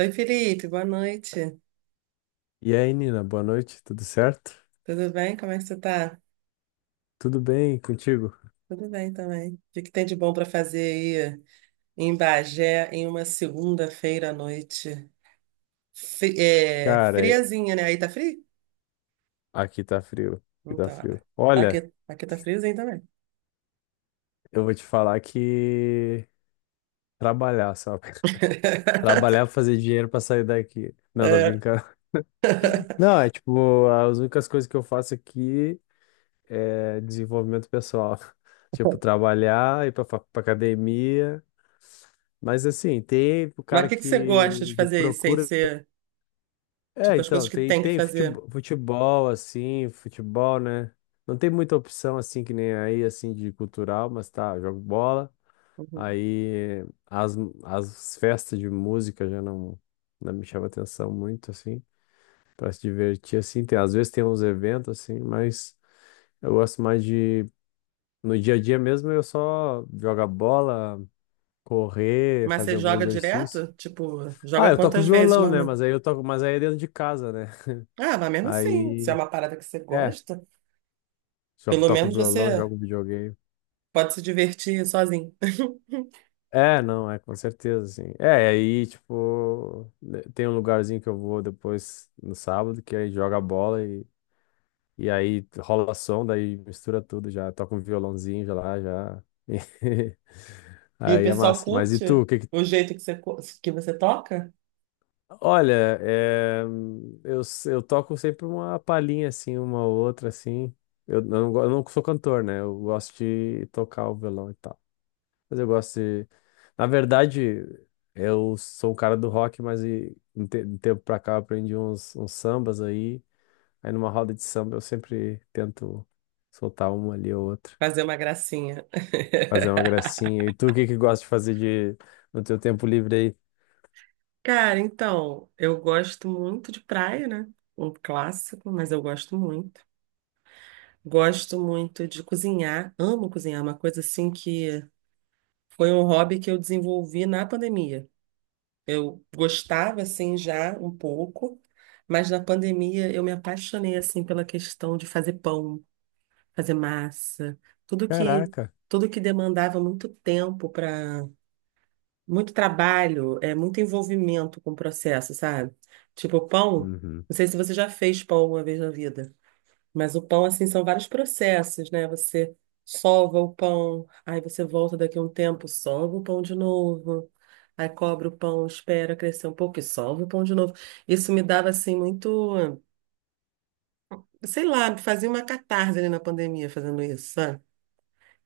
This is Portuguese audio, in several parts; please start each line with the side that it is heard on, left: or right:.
right: Oi, Felipe, boa noite.
left: E aí, Nina, boa noite, tudo certo?
right: Tudo bem? Como é que você tá?
left: Tudo bem contigo?
right: Tudo bem também. O que que tem de bom para fazer aí em Bagé em uma segunda-feira à noite?
left: Cara, é-
right: Friazinha, né? Aí tá frio?
left: Aqui tá frio, aqui tá
right: Então,
left: frio. Olha,
right: aqui tá friozinho também.
left: eu vou te falar que trabalhar, sabe? Trabalhar pra fazer dinheiro pra sair daqui. Não, tô
right: É.
left: brincando. Não, é tipo, as únicas coisas que eu faço aqui é desenvolvimento pessoal. Tipo, trabalhar, pra academia. Mas assim, tem o
right: Mas o
left: cara
right: que que você gosta de
left: que, que
right: fazer aí, sem
left: procura.
right: ser,
left: É,
right: tipo, as
left: então,
right: coisas que
left: tem,
right: tem que
left: tem
right: fazer?
left: futebol, futebol, assim, futebol, né? Não tem muita opção, assim, que nem aí, assim, de cultural, mas tá, eu jogo bola.
right: Uhum.
left: Aí as, as festas de música já não, não me chama atenção muito, assim, pra se divertir, assim. Tem, às vezes tem uns eventos, assim, mas eu gosto mais de. No dia a dia mesmo, eu só jogar bola, correr,
right: Mas você
left: fazer algum
right: joga
left: exercício.
right: direto? Tipo,
left: Ah,
right: joga
left: eu toco
right: quantas vezes,
left: violão, né?
right: normal?
left: Mas aí eu toco, mas aí é dentro de casa, né?
right: Ah, mas mesmo assim, se é
left: Aí
right: uma parada que você
left: É,
right: gosta,
left: jogo,
right: pelo
left: toco
right: menos
left: violão,
right: você
left: jogo videogame.
right: pode se divertir sozinho.
left: É, não, é com certeza, assim. É, e aí, tipo, né, tem um lugarzinho que eu vou depois no sábado, que aí joga bola e aí rola som, daí mistura tudo já, toca um violãozinho já lá, já.
right: E o
left: Aí é
right: pessoal
left: massa. Mas e tu,
right: curte
left: o que que...
right: o jeito que que você toca?
left: Olha, é, eu toco sempre uma palhinha, assim, uma outra, assim. Eu não sou cantor, né? Eu gosto de tocar o violão e tal. Mas eu gosto de. Na verdade, eu sou o cara do rock, mas e, um tempo pra cá eu aprendi uns sambas aí. Aí numa roda de samba eu sempre tento soltar uma ali ou outra,
right: Fazer uma gracinha.
left: fazer uma gracinha. E tu, o que que gosta de fazer de no teu tempo livre aí?
right: Cara, então, eu gosto muito de praia, né? Um clássico, mas eu gosto muito. Gosto muito de cozinhar, amo cozinhar, uma coisa assim que foi um hobby que eu desenvolvi na pandemia. Eu gostava assim já um pouco, mas na pandemia eu me apaixonei assim pela questão de fazer pão, fazer massa, tudo que
left: Caraca.
right: tudo que demandava muito tempo, para muito trabalho, é muito envolvimento com o processo, sabe? Tipo o pão,
left: Uhum.
right: não sei se você já fez pão uma vez na vida, mas o pão assim são vários processos, né? Você sova o pão, aí você volta daqui a um tempo, sova o pão de novo. Aí cobre o pão, espera crescer um pouco e sova o pão de novo. Isso me dava assim muito, sei lá, fazia uma catarse ali na pandemia fazendo isso, sabe?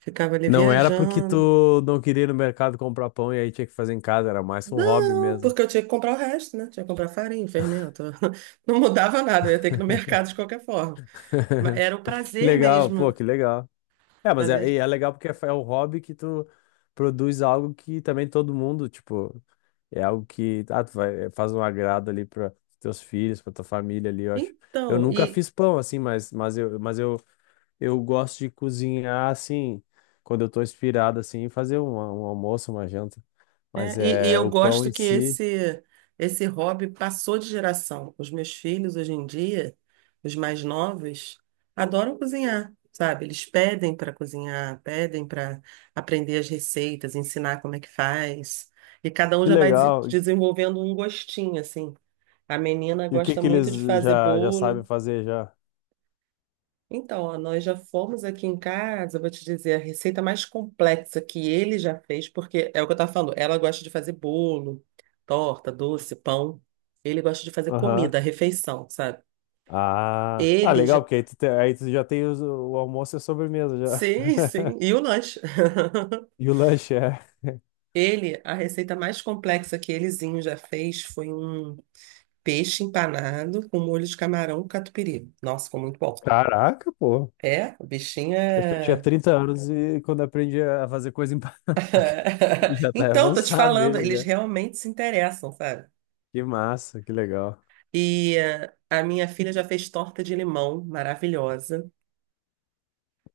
right: Ficava ali
left: Não era porque
right: viajando.
left: tu não queria ir no mercado comprar pão e aí tinha que fazer em casa, era mais um hobby
right: Não,
left: mesmo.
right: porque eu tinha que comprar o resto, né? Tinha que comprar farinha, fermento. Não mudava nada, eu ia ter que ir no mercado de qualquer forma. Mas era o
left: Que
right: prazer
left: legal, pô,
right: mesmo.
left: que legal. É, mas é,
right: Prazer.
left: e é legal porque é o hobby que tu produz algo que também todo mundo, tipo, é algo que ah, tu vai, faz um agrado ali para teus filhos, para tua família ali, eu acho. Eu
right: Então,
left: nunca
right: e
left: fiz pão assim, mas eu gosto de cozinhar assim, quando eu tô inspirado assim, e fazer um almoço, uma janta.
right: é,
left: Mas
right: e
left: é
right: eu
left: o pão
right: gosto
left: em
right: que
left: si,
right: esse hobby passou de geração. Os meus filhos hoje em dia, os mais novos, adoram cozinhar, sabe? Eles pedem para cozinhar, pedem para aprender as receitas, ensinar como é que faz. E cada um
left: que
right: já vai
left: legal.
right: desenvolvendo um gostinho, assim. A menina
left: E o que
right: gosta
left: que
right: muito de
left: eles
right: fazer
left: já já
right: bolo.
left: sabem fazer já?
right: Então, ó, nós já fomos aqui em casa, eu vou te dizer, a receita mais complexa que ele já fez, porque é o que eu estava falando, ela gosta de fazer bolo, torta, doce, pão. Ele gosta de fazer
left: Aham.
right: comida, refeição, sabe?
left: Ah, ah,
right: Ele já...
left: legal, porque aí tu já tem o almoço e a sobremesa já.
right: Sim, sim, e o lanche.
left: E o lanche é.
right: Ele, a receita mais complexa que elezinho já fez foi um peixe empanado com molho de camarão catupiry. Nossa, ficou muito bom.
left: Caraca, pô.
right: É, o bichinho
left: Acho que eu tinha
right: é...
left: 30 anos e quando aprendi a fazer coisa empanada, já tá
right: Então, tô te
left: avançado
right: falando,
left: ele
right: eles
left: já.
right: realmente se interessam, sabe?
left: Que massa, que legal.
right: E a minha filha já fez torta de limão, maravilhosa.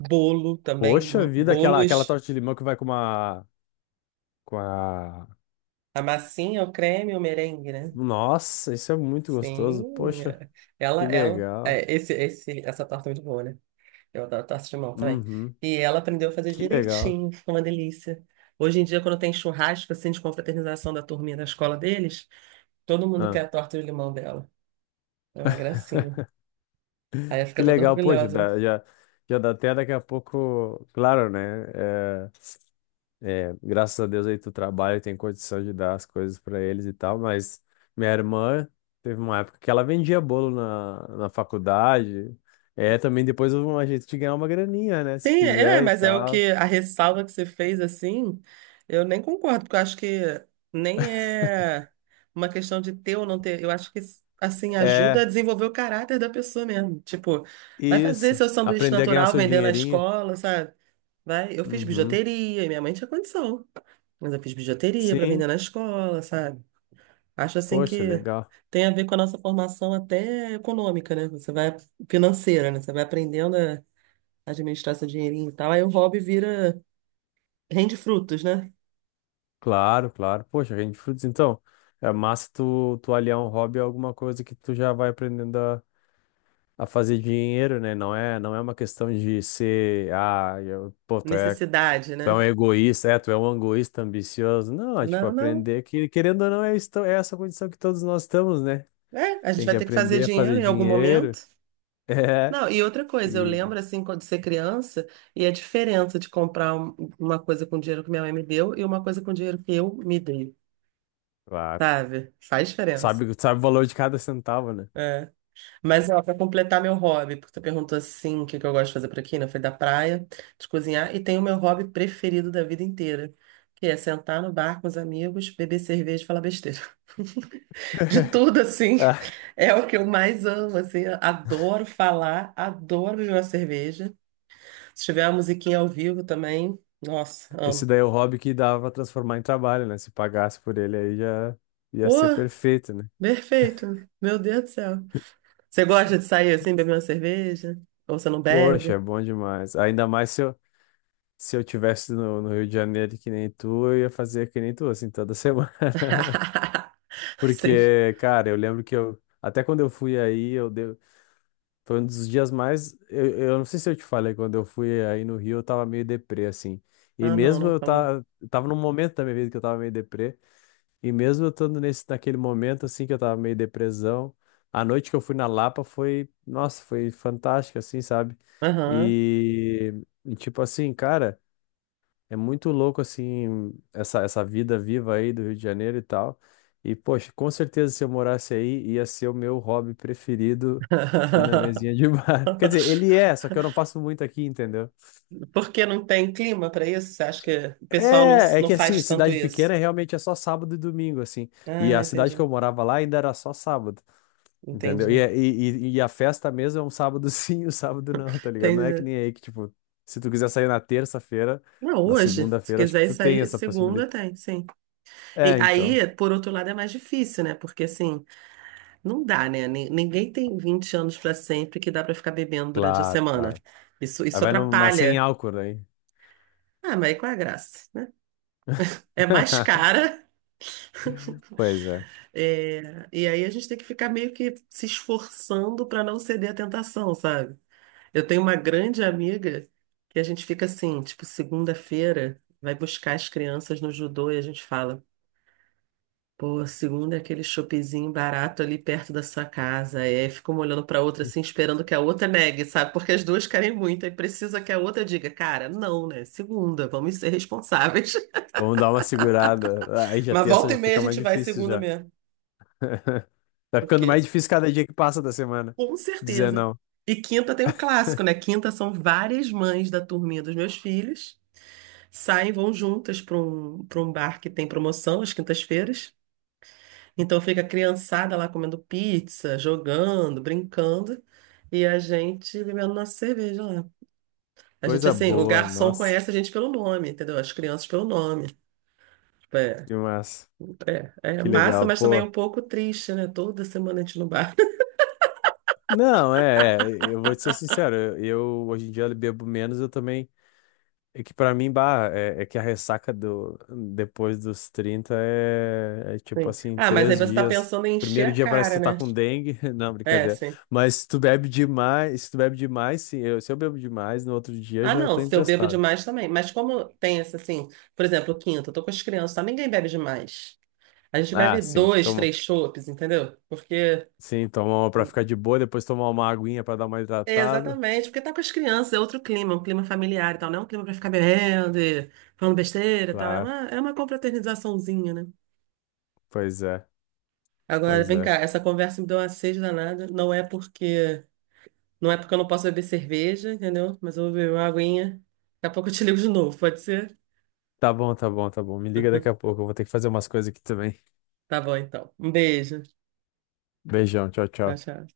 right: Bolo também,
left: Poxa vida, aquela
right: bolos,
left: torta de limão que vai com uma, com a...
right: a massinha, o creme, o merengue, né?
left: Nossa, isso é muito gostoso.
right: Sim,
left: Poxa,
right: eh, ela,
left: que
right: ela,
left: legal.
right: eh, esse, essa torta é muito boa, né? Eu adoro torta de limão também.
left: Uhum,
right: E ela aprendeu a fazer
left: que legal.
right: direitinho, ficou uma delícia. Hoje em dia, quando tem churrasco, assim, de confraternização da turminha da escola deles, todo mundo quer
left: Ah,
right: a torta de limão dela. É uma gracinha. Aí ela
left: que
right: fica toda
left: legal, poxa,
right: orgulhosa, né?
left: já dá até daqui a pouco, claro, né? é, É, graças a Deus aí tu trabalha e tem condição de dar as coisas pra eles e tal, mas minha irmã teve uma época que ela vendia bolo na faculdade. É, também depois houve um jeito de ganhar uma graninha, né? Se
right: Sim, é, é,
left: quiser e
right: mas é o
left: tal.
right: que a ressalva que você fez assim, eu nem concordo, porque eu acho que nem é uma questão de ter ou não ter. Eu acho que assim ajuda a
left: É,
right: desenvolver o caráter da pessoa mesmo. Tipo, vai fazer
left: isso.
right: seu sanduíche
left: Aprender a ganhar o
right: natural
left: seu
right: vendendo na
left: dinheirinho.
right: escola, sabe? Vai, eu fiz
left: Uhum.
right: bijuteria e minha mãe tinha condição, mas eu fiz bijuteria para vender
left: Sim.
right: na escola, sabe? Acho assim
left: Poxa,
right: que
left: legal.
right: tem a ver com a nossa formação até econômica, né? Você vai, financeira, né? Você vai aprendendo administrar seu dinheirinho e tal. Aí o hobby vira, rende frutos, né?
left: Claro, claro. Poxa, rende frutos. Então, é massa tu, tu aliar um hobby a alguma coisa que tu já vai aprendendo a fazer dinheiro, né? Não é uma questão de ser, ah, eu, pô,
right: Necessidade,
left: tu é um
right: né?
left: egoísta, é, tu é um egoísta ambicioso. Não, é tipo,
right: Não, não.
left: aprender que, querendo ou não, é, é essa condição que todos nós estamos, né?
right: É, a gente
left: Tem que
right: vai ter que fazer
left: aprender a
right: dinheiro
left: fazer
right: em algum
left: dinheiro.
right: momento.
left: É,
right: Não, e outra coisa, eu
left: e,
right: lembro assim, quando ser criança, e a diferença de comprar uma coisa com dinheiro que minha mãe me deu e uma coisa com dinheiro que eu me dei,
left: claro,
right: sabe? Faz diferença.
left: sabe, sabe o valor de cada centavo, né?
right: Mas, ó, pra completar meu hobby, porque tu perguntou assim, o que que eu gosto de fazer por aqui, né? Foi da praia, de cozinhar, e tem o meu hobby preferido da vida inteira, que é sentar no bar com os amigos, beber cerveja e falar besteira. De tudo, assim,
left: Ah,
right: é o que eu mais amo, assim, adoro falar, adoro beber uma cerveja. Se tiver uma musiquinha ao vivo também, nossa,
left: esse
right: amo.
left: daí é o hobby que dava pra transformar em trabalho, né? Se pagasse por ele aí já ia
right: Pô,
left: ser perfeito, né?
right: perfeito, meu Deus do céu. Você gosta de sair assim, beber uma cerveja? Ou você não
left: Poxa, é
right: bebe?
left: bom demais. Ainda mais se eu, se eu tivesse no, no Rio de Janeiro que nem tu, eu ia fazer que nem tu, assim, toda semana.
right: Sim.
left: Porque, cara, eu lembro que eu, até quando eu fui aí, eu deu, foi um dos dias mais, eu não sei se eu te falei, quando eu fui aí no Rio, eu tava meio deprê, assim. E
right: Ah, não,
left: mesmo
right: não
left: eu
right: falou.
left: tava, tava num momento da minha vida que eu tava meio deprê, e mesmo eu estando nesse, naquele momento, assim, que eu tava meio depressão, a noite que eu fui na Lapa foi, nossa, foi fantástica, assim, sabe?
right: Aham.
left: E, e tipo assim, cara. É muito louco, assim, essa vida viva aí do Rio de Janeiro e tal. E, poxa, com certeza se eu morasse aí, ia ser o meu hobby preferido ir na mesinha de bar. Quer dizer, ele é, só que eu não faço muito aqui, entendeu?
right: Porque não tem clima para isso? Você acha que o pessoal
left: É, é
right: não
left: que assim,
right: faz tanto
left: cidade
right: isso?
left: pequena é realmente é só sábado e domingo, assim. E
right: Ah,
left: a
right: entendi.
left: cidade que eu morava lá ainda era só sábado, entendeu? E,
right: Entendi.
left: e a festa mesmo é um sábado sim, um sábado não, tá ligado? Não é que
right: Entendi.
left: nem aí que, tipo, se tu quiser sair na terça-feira,
right: Não,
left: na
right: hoje, se
left: segunda-feira, acho que
right: quiser
left: tu tem
right: sair
left: essa
right: segunda,
left: possibilidade.
right: tem, sim. E
left: É, então.
right: aí, por outro lado, é mais difícil, né? Porque assim, não dá, né? Ninguém tem 20 anos pra sempre que dá pra ficar bebendo durante a
left: Claro,
right: semana.
left: claro.
right: Isso,
left: Aí
right: isso
left: vai numa sem
right: atrapalha.
left: álcool, né?
right: Ah, mas aí qual é a graça, né? É mais cara,
left: Pois é.
right: é, e aí a gente tem que ficar meio que se esforçando pra não ceder à tentação, sabe? Eu tenho uma grande amiga que a gente fica assim, tipo, segunda-feira vai buscar as crianças no judô e a gente fala. Pô, segunda é aquele shoppingzinho barato ali perto da sua casa. E aí fica uma olhando pra outra assim, esperando que a outra negue, sabe? Porque as duas querem muito. Aí precisa que a outra diga, cara, não, né? Segunda, vamos ser responsáveis.
left: Vamos dar uma segurada. Aí já
right: Mas
left: tem essa,
right: volta e
left: já
right: meia a
left: fica mais
right: gente vai
left: difícil
right: segunda
left: já.
right: mesmo.
left: Tá ficando mais
right: Porque,
left: difícil cada dia que passa da semana.
right: com
left: Dizer
right: certeza.
left: não.
right: E quinta tem um clássico, né? Quinta são várias mães da turminha dos meus filhos. Saem, vão juntas para um bar que tem promoção às quintas-feiras. Então fica a criançada lá comendo pizza, jogando, brincando, e a gente bebendo nossa cerveja lá. A gente,
left: Coisa
right: assim, o
left: boa,
right: garçom
left: nossa.
right: conhece a gente pelo nome, entendeu? As crianças pelo nome. Tipo, é,
left: Que massa.
right: é, é
left: Que
right: massa,
left: legal,
right: mas também é
left: pô.
right: um pouco triste, né? Toda semana a gente no bar.
left: Não, é, é, eu vou te ser sincero, eu hoje em dia bebo menos, eu também é que pra mim, bah, é, é que a ressaca do, depois dos 30 é, é tipo
right: Sim.
left: assim,
right: Ah, mas aí
left: três
right: você tá
left: dias.
right: pensando em encher
left: Primeiro
right: a
left: dia parece
right: cara,
left: que tu tá
right: né?
left: com dengue. Não,
right: É,
left: brincadeira.
right: sim.
left: Mas se tu bebe demais, se tu bebe demais, sim, eu, se eu bebo demais, no outro dia
right: Ah,
left: já
right: não,
left: tô
right: se eu bebo
left: emprestado.
right: demais também. Mas como tem esse, assim, por exemplo, quinta, eu tô com as crianças, tá? Ninguém bebe demais. A gente
left: Ah,
right: bebe
left: sim,
right: dois,
left: toma.
right: três chopes, entendeu? Porque...
left: Sim, tomar uma pra ficar de boa, depois tomar uma aguinha pra dar uma
right: É,
left: hidratada.
right: exatamente, porque tá com as crianças, é outro clima, um clima familiar e tal, não é um clima pra ficar bebendo e falando besteira e tal,
left: Claro,
right: é uma confraternizaçãozinha, né?
left: pois é,
right: Agora,
left: pois
right: vem cá,
left: é.
right: essa conversa me deu uma sede danada, não é porque eu não posso beber cerveja, entendeu? Mas eu vou beber uma aguinha, daqui a pouco eu te ligo de novo, pode ser?
left: Tá bom, tá bom, tá bom. Me liga daqui a pouco, eu vou ter que fazer umas coisas aqui também.
right: Tá bom, então. Um beijo.
left: Beijão, tchau,
right: Tchau,
left: tchau.
right: tchau.